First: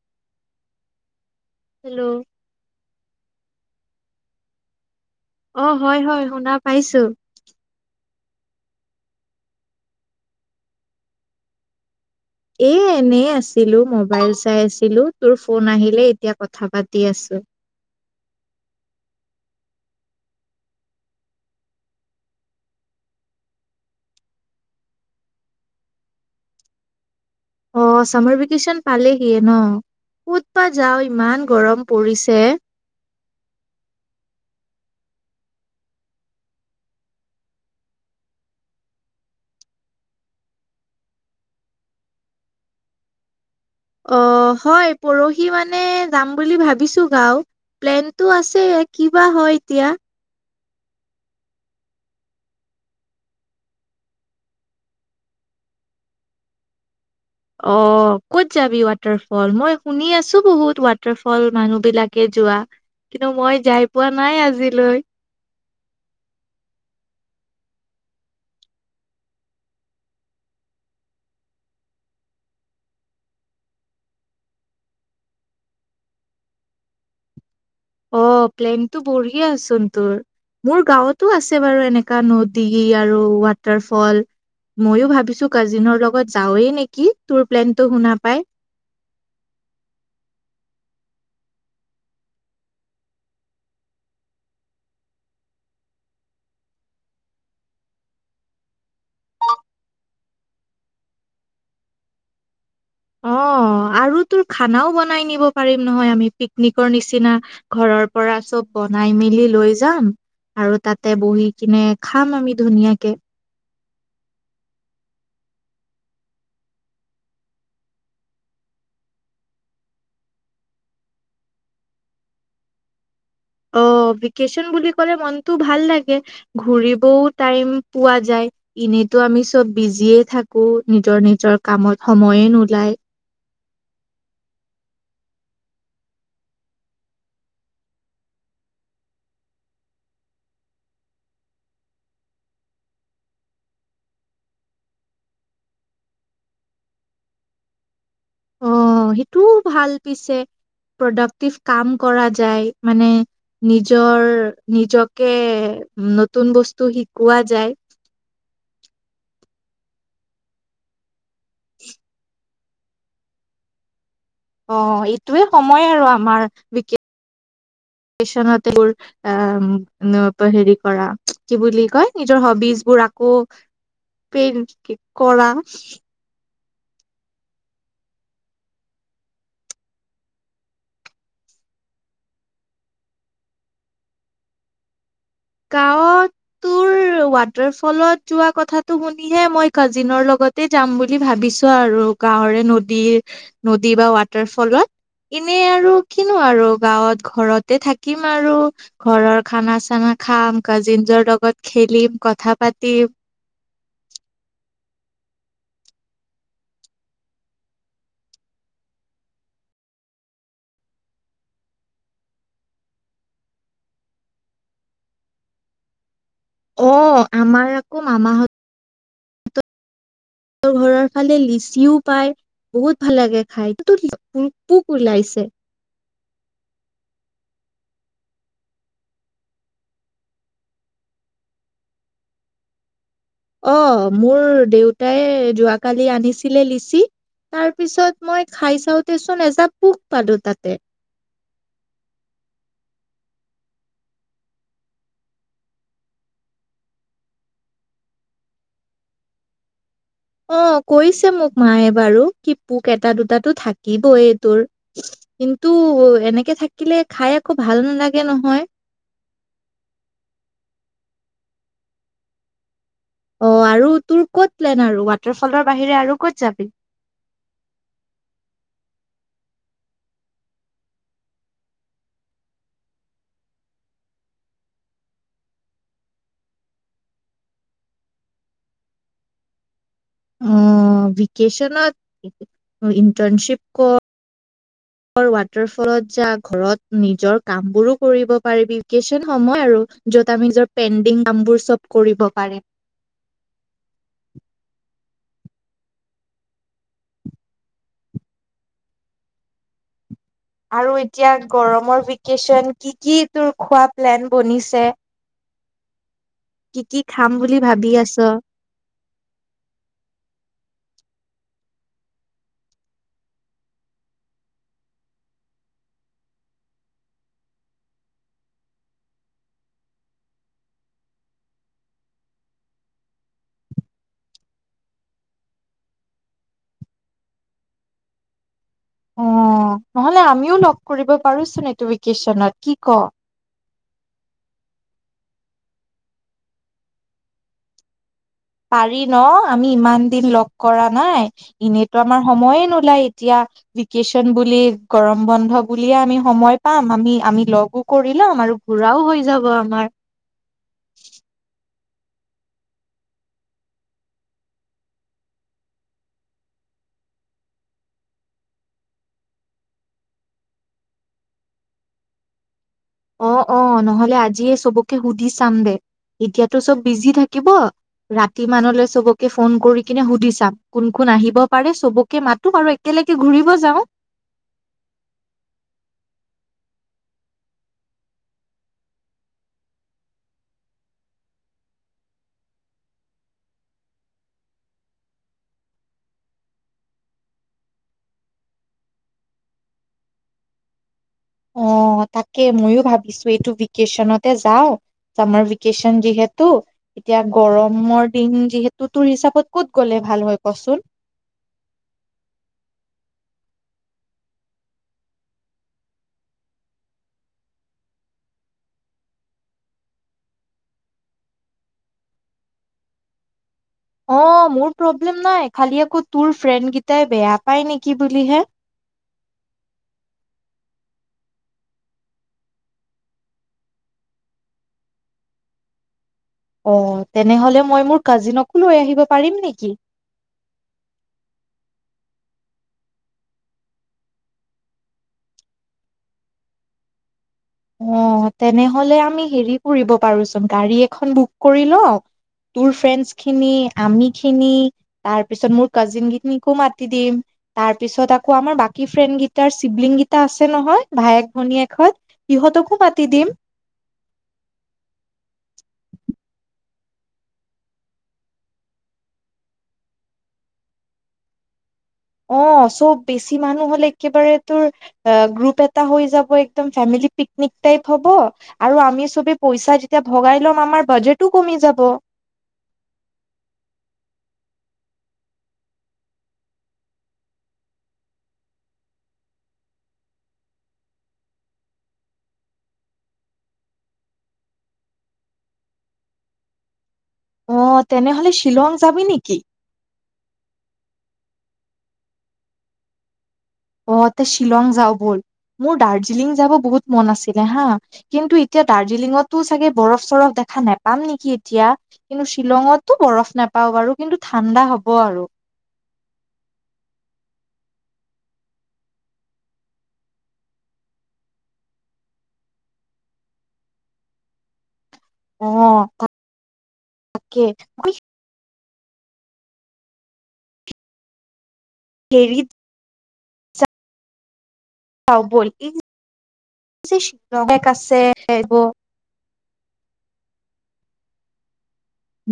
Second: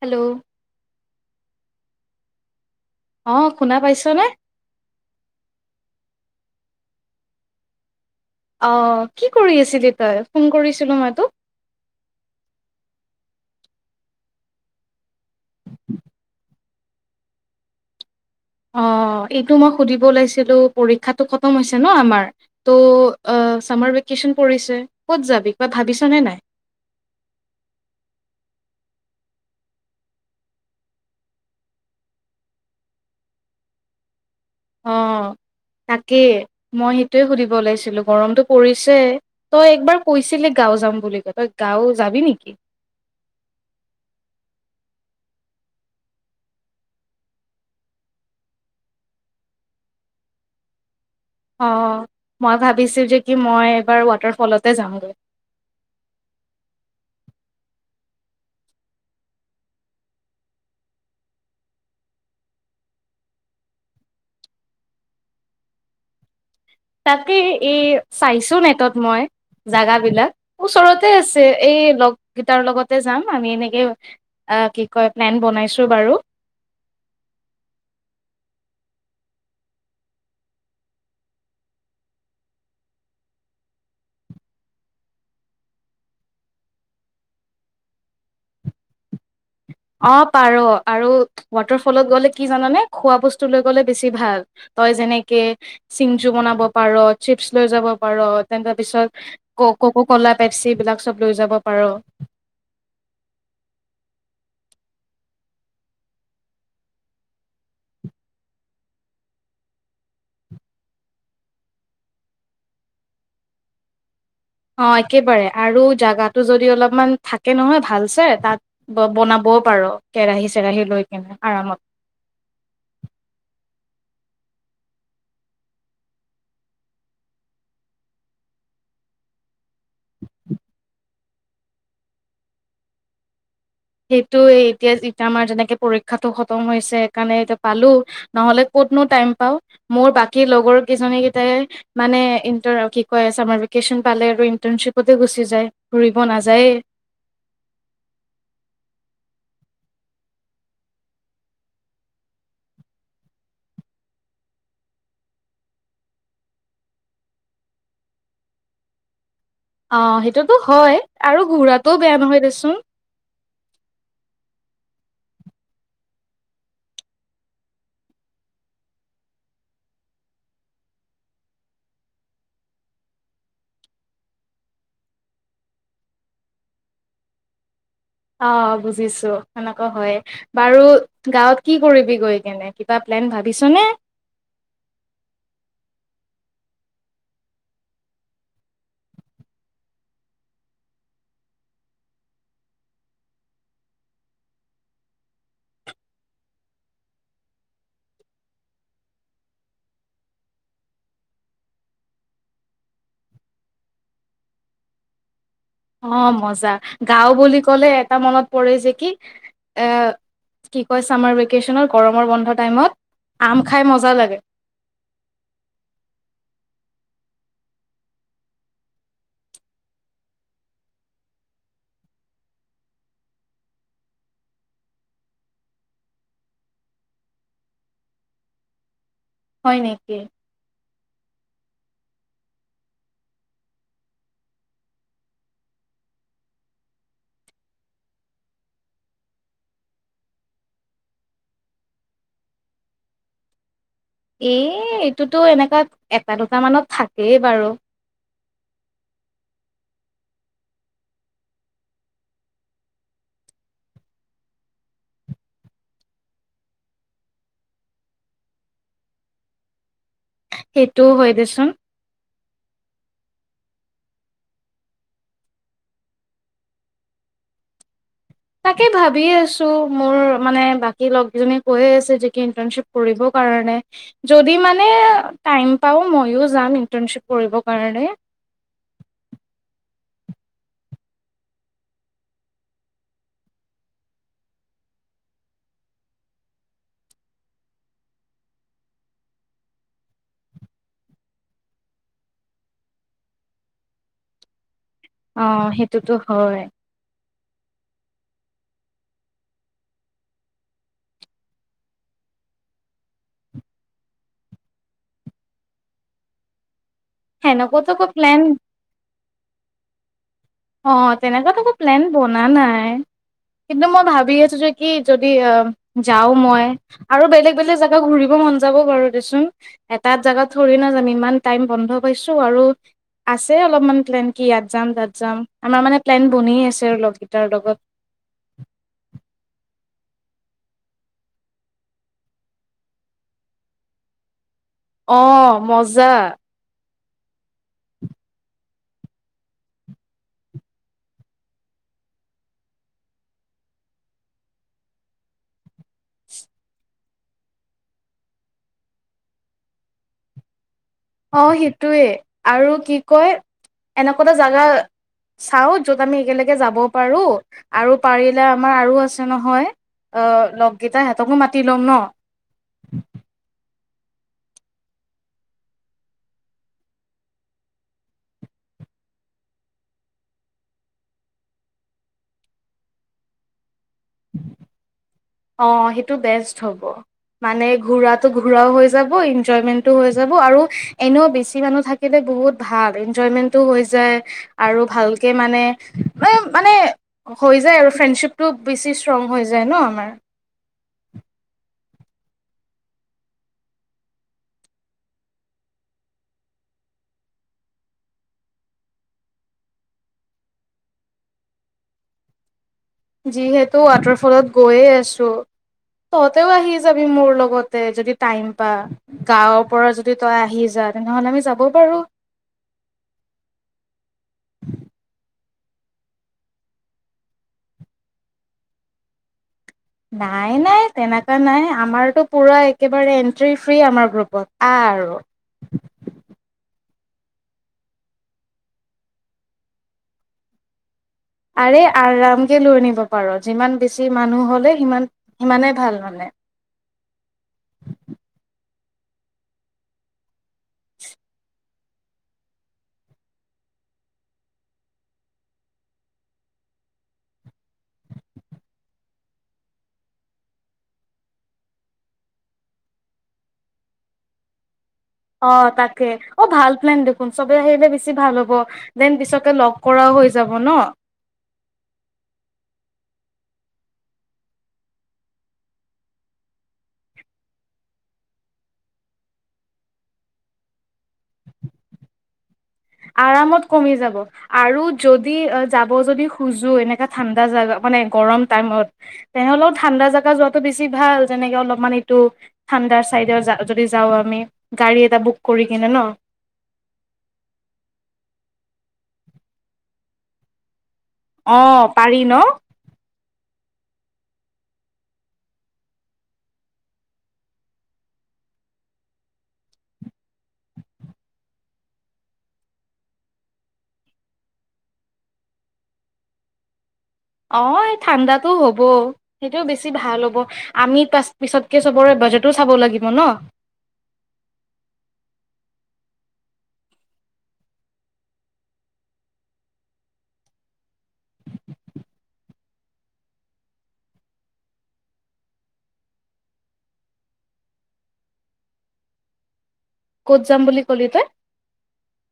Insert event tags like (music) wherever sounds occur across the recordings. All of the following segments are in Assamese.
হেল্ল' হেল্ল' অঁ শুনা পাইছ নে অ' হয় হয় শুনা পাইছো অহ কি কৰি আছিলি তই ফোন কৰিছিলো মই তোক এ এনে আছিলো মোবাইল চাই আছিলো তোৰ ফোন আহিলে এতিয়া কথা পাতি আছো অঁ এইটো মই সুধিব ওলাইছিলো পৰীক্ষাতটো খতম হৈছে ন আমাৰ ত' চামাৰ ভেকেশ্যন পৰিছে ক'ত যাবি কিবা ভাবিছোনে নাই অঃ চামাৰ ভেকেশচন পালেহিয়ে ন ক'ত পা যাও ইমান গৰম পৰিছে অ' তাকেই মই সেইটোৱে সুধিব ওলাইছিলো গৰমটো পৰিছে তই একবাৰ কৈছিলি গাঁও যাম বুলি কয় তই গাঁও যাবি নেকি? অ হয় পৰহি মানে যাম বুলি ভাবিছো গাও প্লেনতটো আছে কিবা হয় এতিয়া অ মই ভাবিছো যে কি মই এইবাৰ ৱাটাৰফলতে যামগৈ অহ কত যাবি ৱাটাৰফল মই শুনি আছো বহুত ৱাটাৰ ফল মানুহ বিলাকে যোৱা কিন্তু মই যাই পোৱা নাই আজিলৈ। তাকেই এই চাইছো নেটত মই জাগা বিলাক ওচৰতে আছে এই লগকেইটাৰ লগতে যাম আমি এনেকে আহ কি কয় প্লেন বনাইছো বাৰু অ প্লেনতটো বঢ়িয়াচোন তোৰ মোৰ গাঁৱতো আছে বাৰু এনেককা নদী আৰু ৱাটাৰফল ময়ো ভাবিছো কাজিনৰ লগত যাওঁৱেই নেকি তোৰ প্লেনটো শুনা পাই অ পাৰ আৰু ৱাটাৰফলত গলে কি জানানে খোৱা বস্তু লৈ গ'লে বেছি ভাল তই যেনেকে চিংজু বনাব পাৰ চিপছ লৈ যাব পাৰ তেনেকে পিছত ক কক' কলা পেপচি বিলাক চব লৈ যাব পাৰ অ আৰু তোৰ খানাও বনাই নিব পাৰিম নহয় আমি পিকনিকৰ নিচিনা ঘৰৰ পৰা চব বনাই মেলি লৈ যাম আৰু তাতে বহি কিনে খাম আমি ধুনীয়াকে অ একেবাৰে আৰু জাগাটো যদি অলপমান থাকে নহয় ভালছে তাত বনাবও পাৰো কেৰাহী চৰাহি লৈ কিনে আৰামত অ' ভেকেশচন বুলি কলে মনটো ভাল লাগে ঘুৰিবও টাইম পোৱা যায় এনেতো আমি চব বিজিয়ে থাকো নিজৰ নিজৰ কামত সময়ে নোলায় সেইটোৱে এতিয়া আমাৰ যেনেকে পৰীক্ষাটো খতম হৈছে সেইকাৰণে পালো নহলে ক'তনো টাইম পাও মোৰ বাকী লগৰ কেইজনী কেইটাই মানে চামাৰ ভেকেশচন পালে আৰু ইটাৰশ্বিপতে গুচি যায় ঘূৰিব নাযায়েই অঁ সেইটোও ভাল পিছে প্ৰডাক্টিভ কাম কৰা যায় মানে নিজৰ নিজকে নতুন বস্তু শিকোৱা যায় অ' সেইটোতো হয় আৰু ঘূৰাটোও বেয়া নহয় দেছোন হম অ এইটোৱে সময় আৰু আমাৰ ভেকেচন এইবোৰ হেৰি কৰা কি বুলি কয় নিজৰ হবিজ বোৰ আকৌ প্লেন কৰা অঁ বুজিছো তেনেকুৱা হয়য়ে বাৰু গাঁওত কি কৰিবি গৈ কেনে কিবা প্লেন ভাবিছোনে। গাঁৱত তোৰ ৱাটাৰ ফলত যোৱা কথাটো শুনিহে মই কাজিনৰ লগতে যাম বুলি ভাবিছো আৰু গাঁৱৰে নদীৰ নদী বা ৱাটাৰ ফলত এনে আৰু কিনো আৰু গাঁৱত ঘৰতে থাকিম আৰু ঘৰৰ খানা চানা খাম কাজিন জনৰ লগত খেলিম কথা পাতিম অঁ মজা গাও বুলি কলে এটা মনত পৰে যে কি এ কি কয় চামাৰ ভেকে্চনত গৰমৰ বন্ধ টাইমত আম খাই মজা লাগে। অ আমাৰ আকৌ মাঁমাহততৰ ঘৰৰ ফালে লিচিও পায় বহুত ভাল লাগে খাই তোক পোক ওলাইছে হয় নেকি? অ' মোৰ দেউতাই যোৱাকালি আনিছিলে লিচি তাৰপিছত মই খাই চাওঁতেচোন এজ পোক পালো তাতে এ এইটোতো এনেককা এটা দুট মানত থাকেই বাৰু। অ কৈছে মোক মায়ে বাৰু কি পোক এটা দুটাটো থাকিবই এই তোৰ কিন্তু এনেকে থাকিলে খাই আকৌ ভাল নালাগে নহয়। সেইটোও হয় দেচোন অ' আৰু তোৰ ক'ত প্লেন আৰু ৱাটাৰফলৰ বাহিৰে আৰু ক'ত যাবি। তাকে ভাবি আছো মোৰ মানে বাকী লগজনী কৈ আছে যে কি ইণ্টাৰ্ণশ্বিপ কৰিব কাৰণে যদি মানে টাইম পাওঁ মইও যাম ইন্টাৰ্ণশ্বিপ কৰিবৰ কাৰণে। হম ভেকেচনত ইণ্টাৰ্ণশ্বিপ কৰ ৱাটাৰফলত যা ঘৰত নিজৰ কামবোৰো কৰিব পাৰিবি ভেকেচন সময় আৰু যত আমি যত পেডিং কামবোৰ চব কৰিব পাৰিম। অঁ সেইটোতো হয়। আৰু এতিয়া গৰমৰ ভেকেশ্যন কি কি তোৰ খোৱা প্লেন বনিছে কি কি খাম বুলি ভাবি সেনেকুৱাতো একো আছ প্লেন অ তেনেকুৱাত একো প্লেন বনা নাই কিন্তু মই ভাবি আছোঁ যে কি যদি যাওঁ মই আৰু বেলেগ বেলেগ জেগা ঘূৰিব মন যাব বাৰু দেচোন এটা জেগাত থৰি নাযাম ইমান টাইম বন্ধ পাইছোঁ আৰু আছে অলপমান প্লেন কি ইয়াত যাম তাত যাম আমাৰ মানে প্লেন বনিয়ে আছে আৰু লগ কিতাৰ লগত অ', নহলে আমিও লগ কৰিব পাৰোচোন এইটো ভেকেশচনত কি ক অ মজা পাৰি ন আমি ইমান দিন লগ কৰা নাই এনেইতো আমাৰ সময়ে নোলায় এতিয়া ভেকেশচন বুলি গৰম বন্ধ বুলিয়ে আমি সময় পাম আমি আমি লগো কৰি লম আৰু ঘুৰাও হৈ যাব আমাৰ অ সেইটোৱেই আৰু কি কয় এনেকোৱা এটা জেগা চাওঁ য'ত আমি একেলগে যাব পাৰোঁ আৰু পাৰিলে আমাৰ আৰু আছে নহয় লগকেইটা সিহঁতকো মাতি ল'ম ন অ অ নহলে আজিয়ে চবকে সুধি চাম দে এতিয়াতো চব বিজি থাকিব ৰাতি মানলৈ চবকে ফোন কৰি কিনে সুধি চাম কোন কোন আহিব পাৰে চবকে মাতো আৰু একেলগে ঘূৰিব যাও (inaudible) অ সেইটো বেষ্ট হ'ব মানে ঘূৰাটো ঘূৰাও হৈ যাব এনজয়মেণ্টো হৈ যাব আৰু এনেও বেছি মানুহ থাকিলে বহুত ভাল এনজয়মেণ্টো হৈ যায় আৰু ভালকে মানে ম মানে হৈ যায় আৰু ফ্ৰেণ্ডশ্বিপটো বেছি ষ্ট্ৰং হৈ যায় ন আমাৰ আহ তাকেই ময়ো ভাৱিছো এইটো ভেকেশ্বনতে যাওঁ চামাৰ ভেকেশ্বন যিহেতু এতিয়া গৰমৰ দিন যিহেতু তোৰ হিচাপত কত গলে ভাল হয় কচোন যিহেতু ৱাটাৰফলত গৈয়ে আছো তহতেও আহি যাবি মোৰ লগতে যদি টাইম পা গাঁৱৰ পৰা যদি তই আহি যা তেনেহলে আমি যাব পাৰো অ মোৰ প্ৰব্লেম নাই খালি আকৌ তোৰ ফ্ৰেণ্ড কেইটাই বেয়া পায় নেকি বুলিহে নাই নাই তেনেকুৱা নাই আমাৰতো পুৰা একেবাৰে এন্ট্ৰি ফ্ৰী আমাৰ গ্ৰুপত আহ আৰু অ তেনেহলে মই মোৰ কাজিনকো লৈ আহিব পাৰিম নেকি আৰে আৰামকে লৈ আনিব পাৰ যিমান বেছি মানুহ হ'লে সিমান সিমানেই ভাল মানে অ তেনেহলে আমি হেৰি কৰিব পাৰোচোন গাড়ী এখন বুক কৰি লও তোৰ ফ্ৰেণ্ডচ খিনি আমিখিনি তাৰপিছত মোৰ কাজিনখিনিকো মাতি দিম তাৰপিছত আকৌ আমাৰ বাকী ফ্ৰেণ্ড কেইটাৰ চিবলিং কেইটা আছে নহয় ভায়েক ভনীয়েকহত ইহঁতকো মাতি দিম ন দেখোন চবে আহিলে বেছি ভাল হ'ব দেন পিছকে লগ কৰাও হৈ যাব ন অ চব বেছি মানুহ হলে একেবাৰে তোৰ গ্ৰুপ এটা হৈ যাব একদম ফেমিলি পিকনিক টাইপ হব আৰু আমি চবে পইচা যেতিয়া ভগাই ল'ম আমাৰ বাজেটো কমি যাব আৰামত কমি যাব আৰু যদি যাব যদি খুজো এনেকা ঠাণ্ডা জাগা মানে গৰম টাইমত তেনেহ'লেও ঠাণ্ডা জাগা যোৱাাতটো বেছি ভাল যেনেকে অলপমান এইটো ঠাণ্ডাৰ চাইডত য যাওঁ আমি গাড়ী এটা বুক কৰি কিনে ন অ তেনেহ'লে শ্বিলং যাবি নেকি অ পাৰি ন অ তে শ্বিলং যাওঁ বল মোৰ দাৰ্জিলিং যাব বহুত মন আছিলে হা কিন্তু এতিয়া দাৰ্জিলিঙতো চাগে বৰফ চৰফ দেখা নোপাম নেকি এতিয়া কিন্তু শ্বিলঙতো বৰফ নোপাওঁ বাৰু কিন্তু ঠাণ্ডা হব আৰু অ এই ঠাণ্ডাতটো হ'ব সেইটোও বেছি ভাল হ'ব আমি পিছতকে চবৰে বাজেটো চাব লাগিব ন অ তাকে কেৰিত ব গ (unintelligible) কত যাম বুলি কলি তই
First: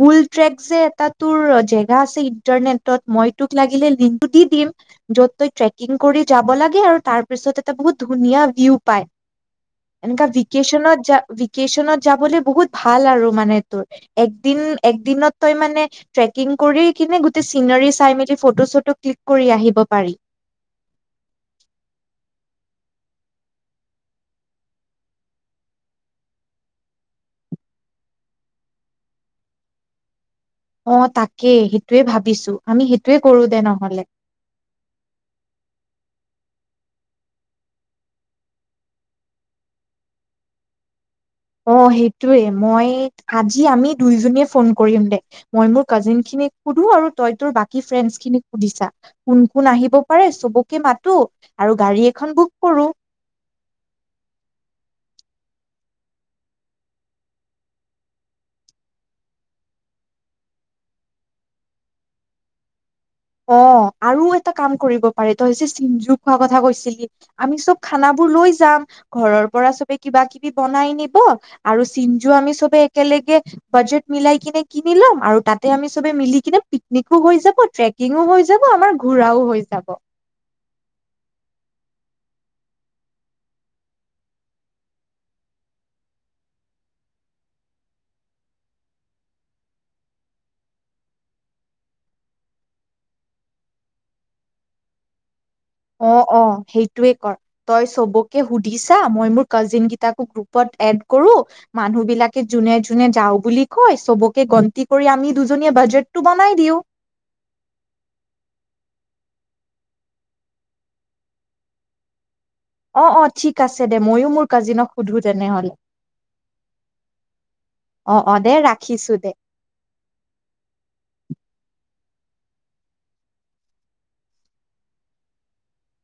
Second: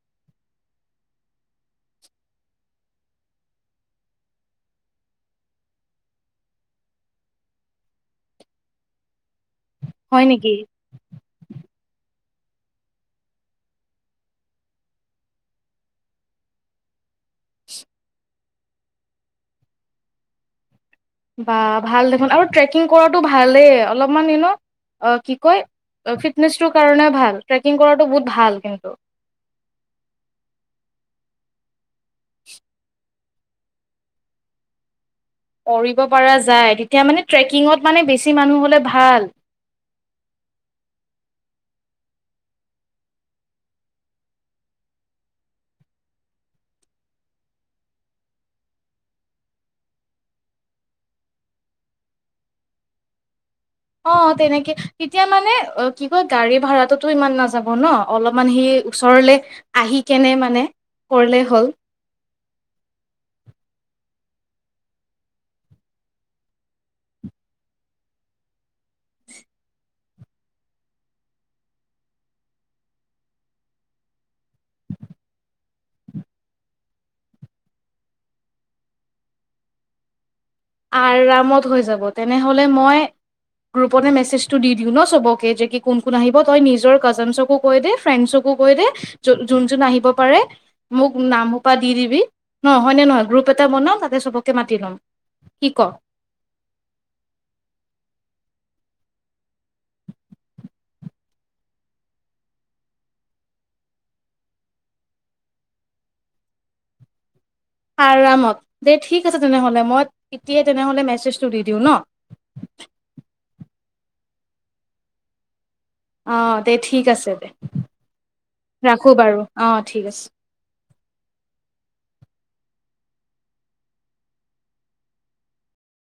বুল ট্ৰেক যে এটা তোৰ জেগা আছে ইন্টাৰনেটত মই তোক লাগিলে লিংকটো দি দিম যত তইট্ৰেকিং কৰি যাব লাগে আৰু তাৰপিছত এটা বহুত ধুনীয়া ভিউ পায় হয় এনেকা নেকি ভিকেশ্বনত যা ভিকেশ্বনত যাবলৈ বহুত ভাল আৰু মানে তোৰ একদিন একদিনত তই মানে ট্ৰেকিং কৰি কিনে গো কেই চিনাৰী চাই মেলি ফটো চটো ক্লিক কৰি আহিব পাৰি বা ভাল দেখোন আৰু ট্ৰেকিং কৰাটো ভালেই অলপমান ইনো কি কয় ফিটনেচটোৰ কাৰণে ভাল ট্ৰেকিং কৰাটো বহুত ভাল কিন্তু অ তাকেই সেইটোৱে ভাবিছো আমি সেইটোৱে কৰো দে নহলে কৰিব পৰা যায় তেতিয়া মানে ট্ৰেকিঙত মানে বেছি মানুহ হ'লে ভাল অ সেইটোৱে মই আজি আমি দুইজনীয়ে ফোন কৰিম দে মই মোৰ কাজিন খিনিক সুধো আৰু তই তোৰ বাকী ফ্ৰেণ্ডছ খিনিক সুধি চা কোন কোন আহিব পাৰে চবকে মাতো আৰু গাড়ী এখন বুক কৰো অ তেনেকে তেতিয়া মানে কি কয় গাড়ী ভাড়াটোতো ইমান নাযাব ন অলপমান সি ওচৰলে আহি কেনে মানে কৰিলে হ'ল অ আৰু এটা কাম কৰিব পাৰি তই যে চিঞ্জু খোৱাৰ কথা কৈছিলি আমি চব খানাবোৰ লৈ যাম ঘৰৰ পৰা চ কিবা কিবি বনাই নিব আৰু চিঞ্জু আমি চবে একেলগে বাজেট মিলাই কিনে কিনি লম আৰু তাতে আমি চবে মিলি কিনে পিকনিকো হৈ যাব আৰু ট্ৰেক কিঙও হৈ যাব আমাৰ ঘোৰাও হৈ যাব। আৰামত হৈ যাব তেনেহ'লে মই গ্ৰুপতে মেছেজটো দি দিওঁ ন চবকে যে কি কোন কোন আহিব তই নিজৰ কাজিনচকো কৈ দে ফ্ৰেণ্ডছকো কৈ দে যোন যোন আহিব পাৰে মোক নাম সোপা দি দিবি ন হয়নে নহয় গ্ৰুপ এটা বনাও তাতে সবকে মাতি ল'ম। কি ক অ অ সেইটোয়ে কৰ তই চবকে সুধ দিছা মই মোৰ কাজিনকেইটাকো গ্ৰুপত এড কৰোঁ মানুহবিলাকে যোনে যোনে যাওঁ বুলি কয় চবকে গন্তি কৰি আমি দুজনীয়ে বাজেটটো বনাই দিওঁ। আৰামত দেই ঠিক আছে তেনেহ'লে মই এতিয়াই তেনেহ'লে মেছেজটো দি দিওঁ ন। অ অ ঠিক দে মইও মোৰ কাজিনক সুধো তেনেহলে। অ দে ঠিক আছে দে অ অ দে ৰাখিছো ৰাখো দে বাৰু অ ঠিক আছে। (unintelligible)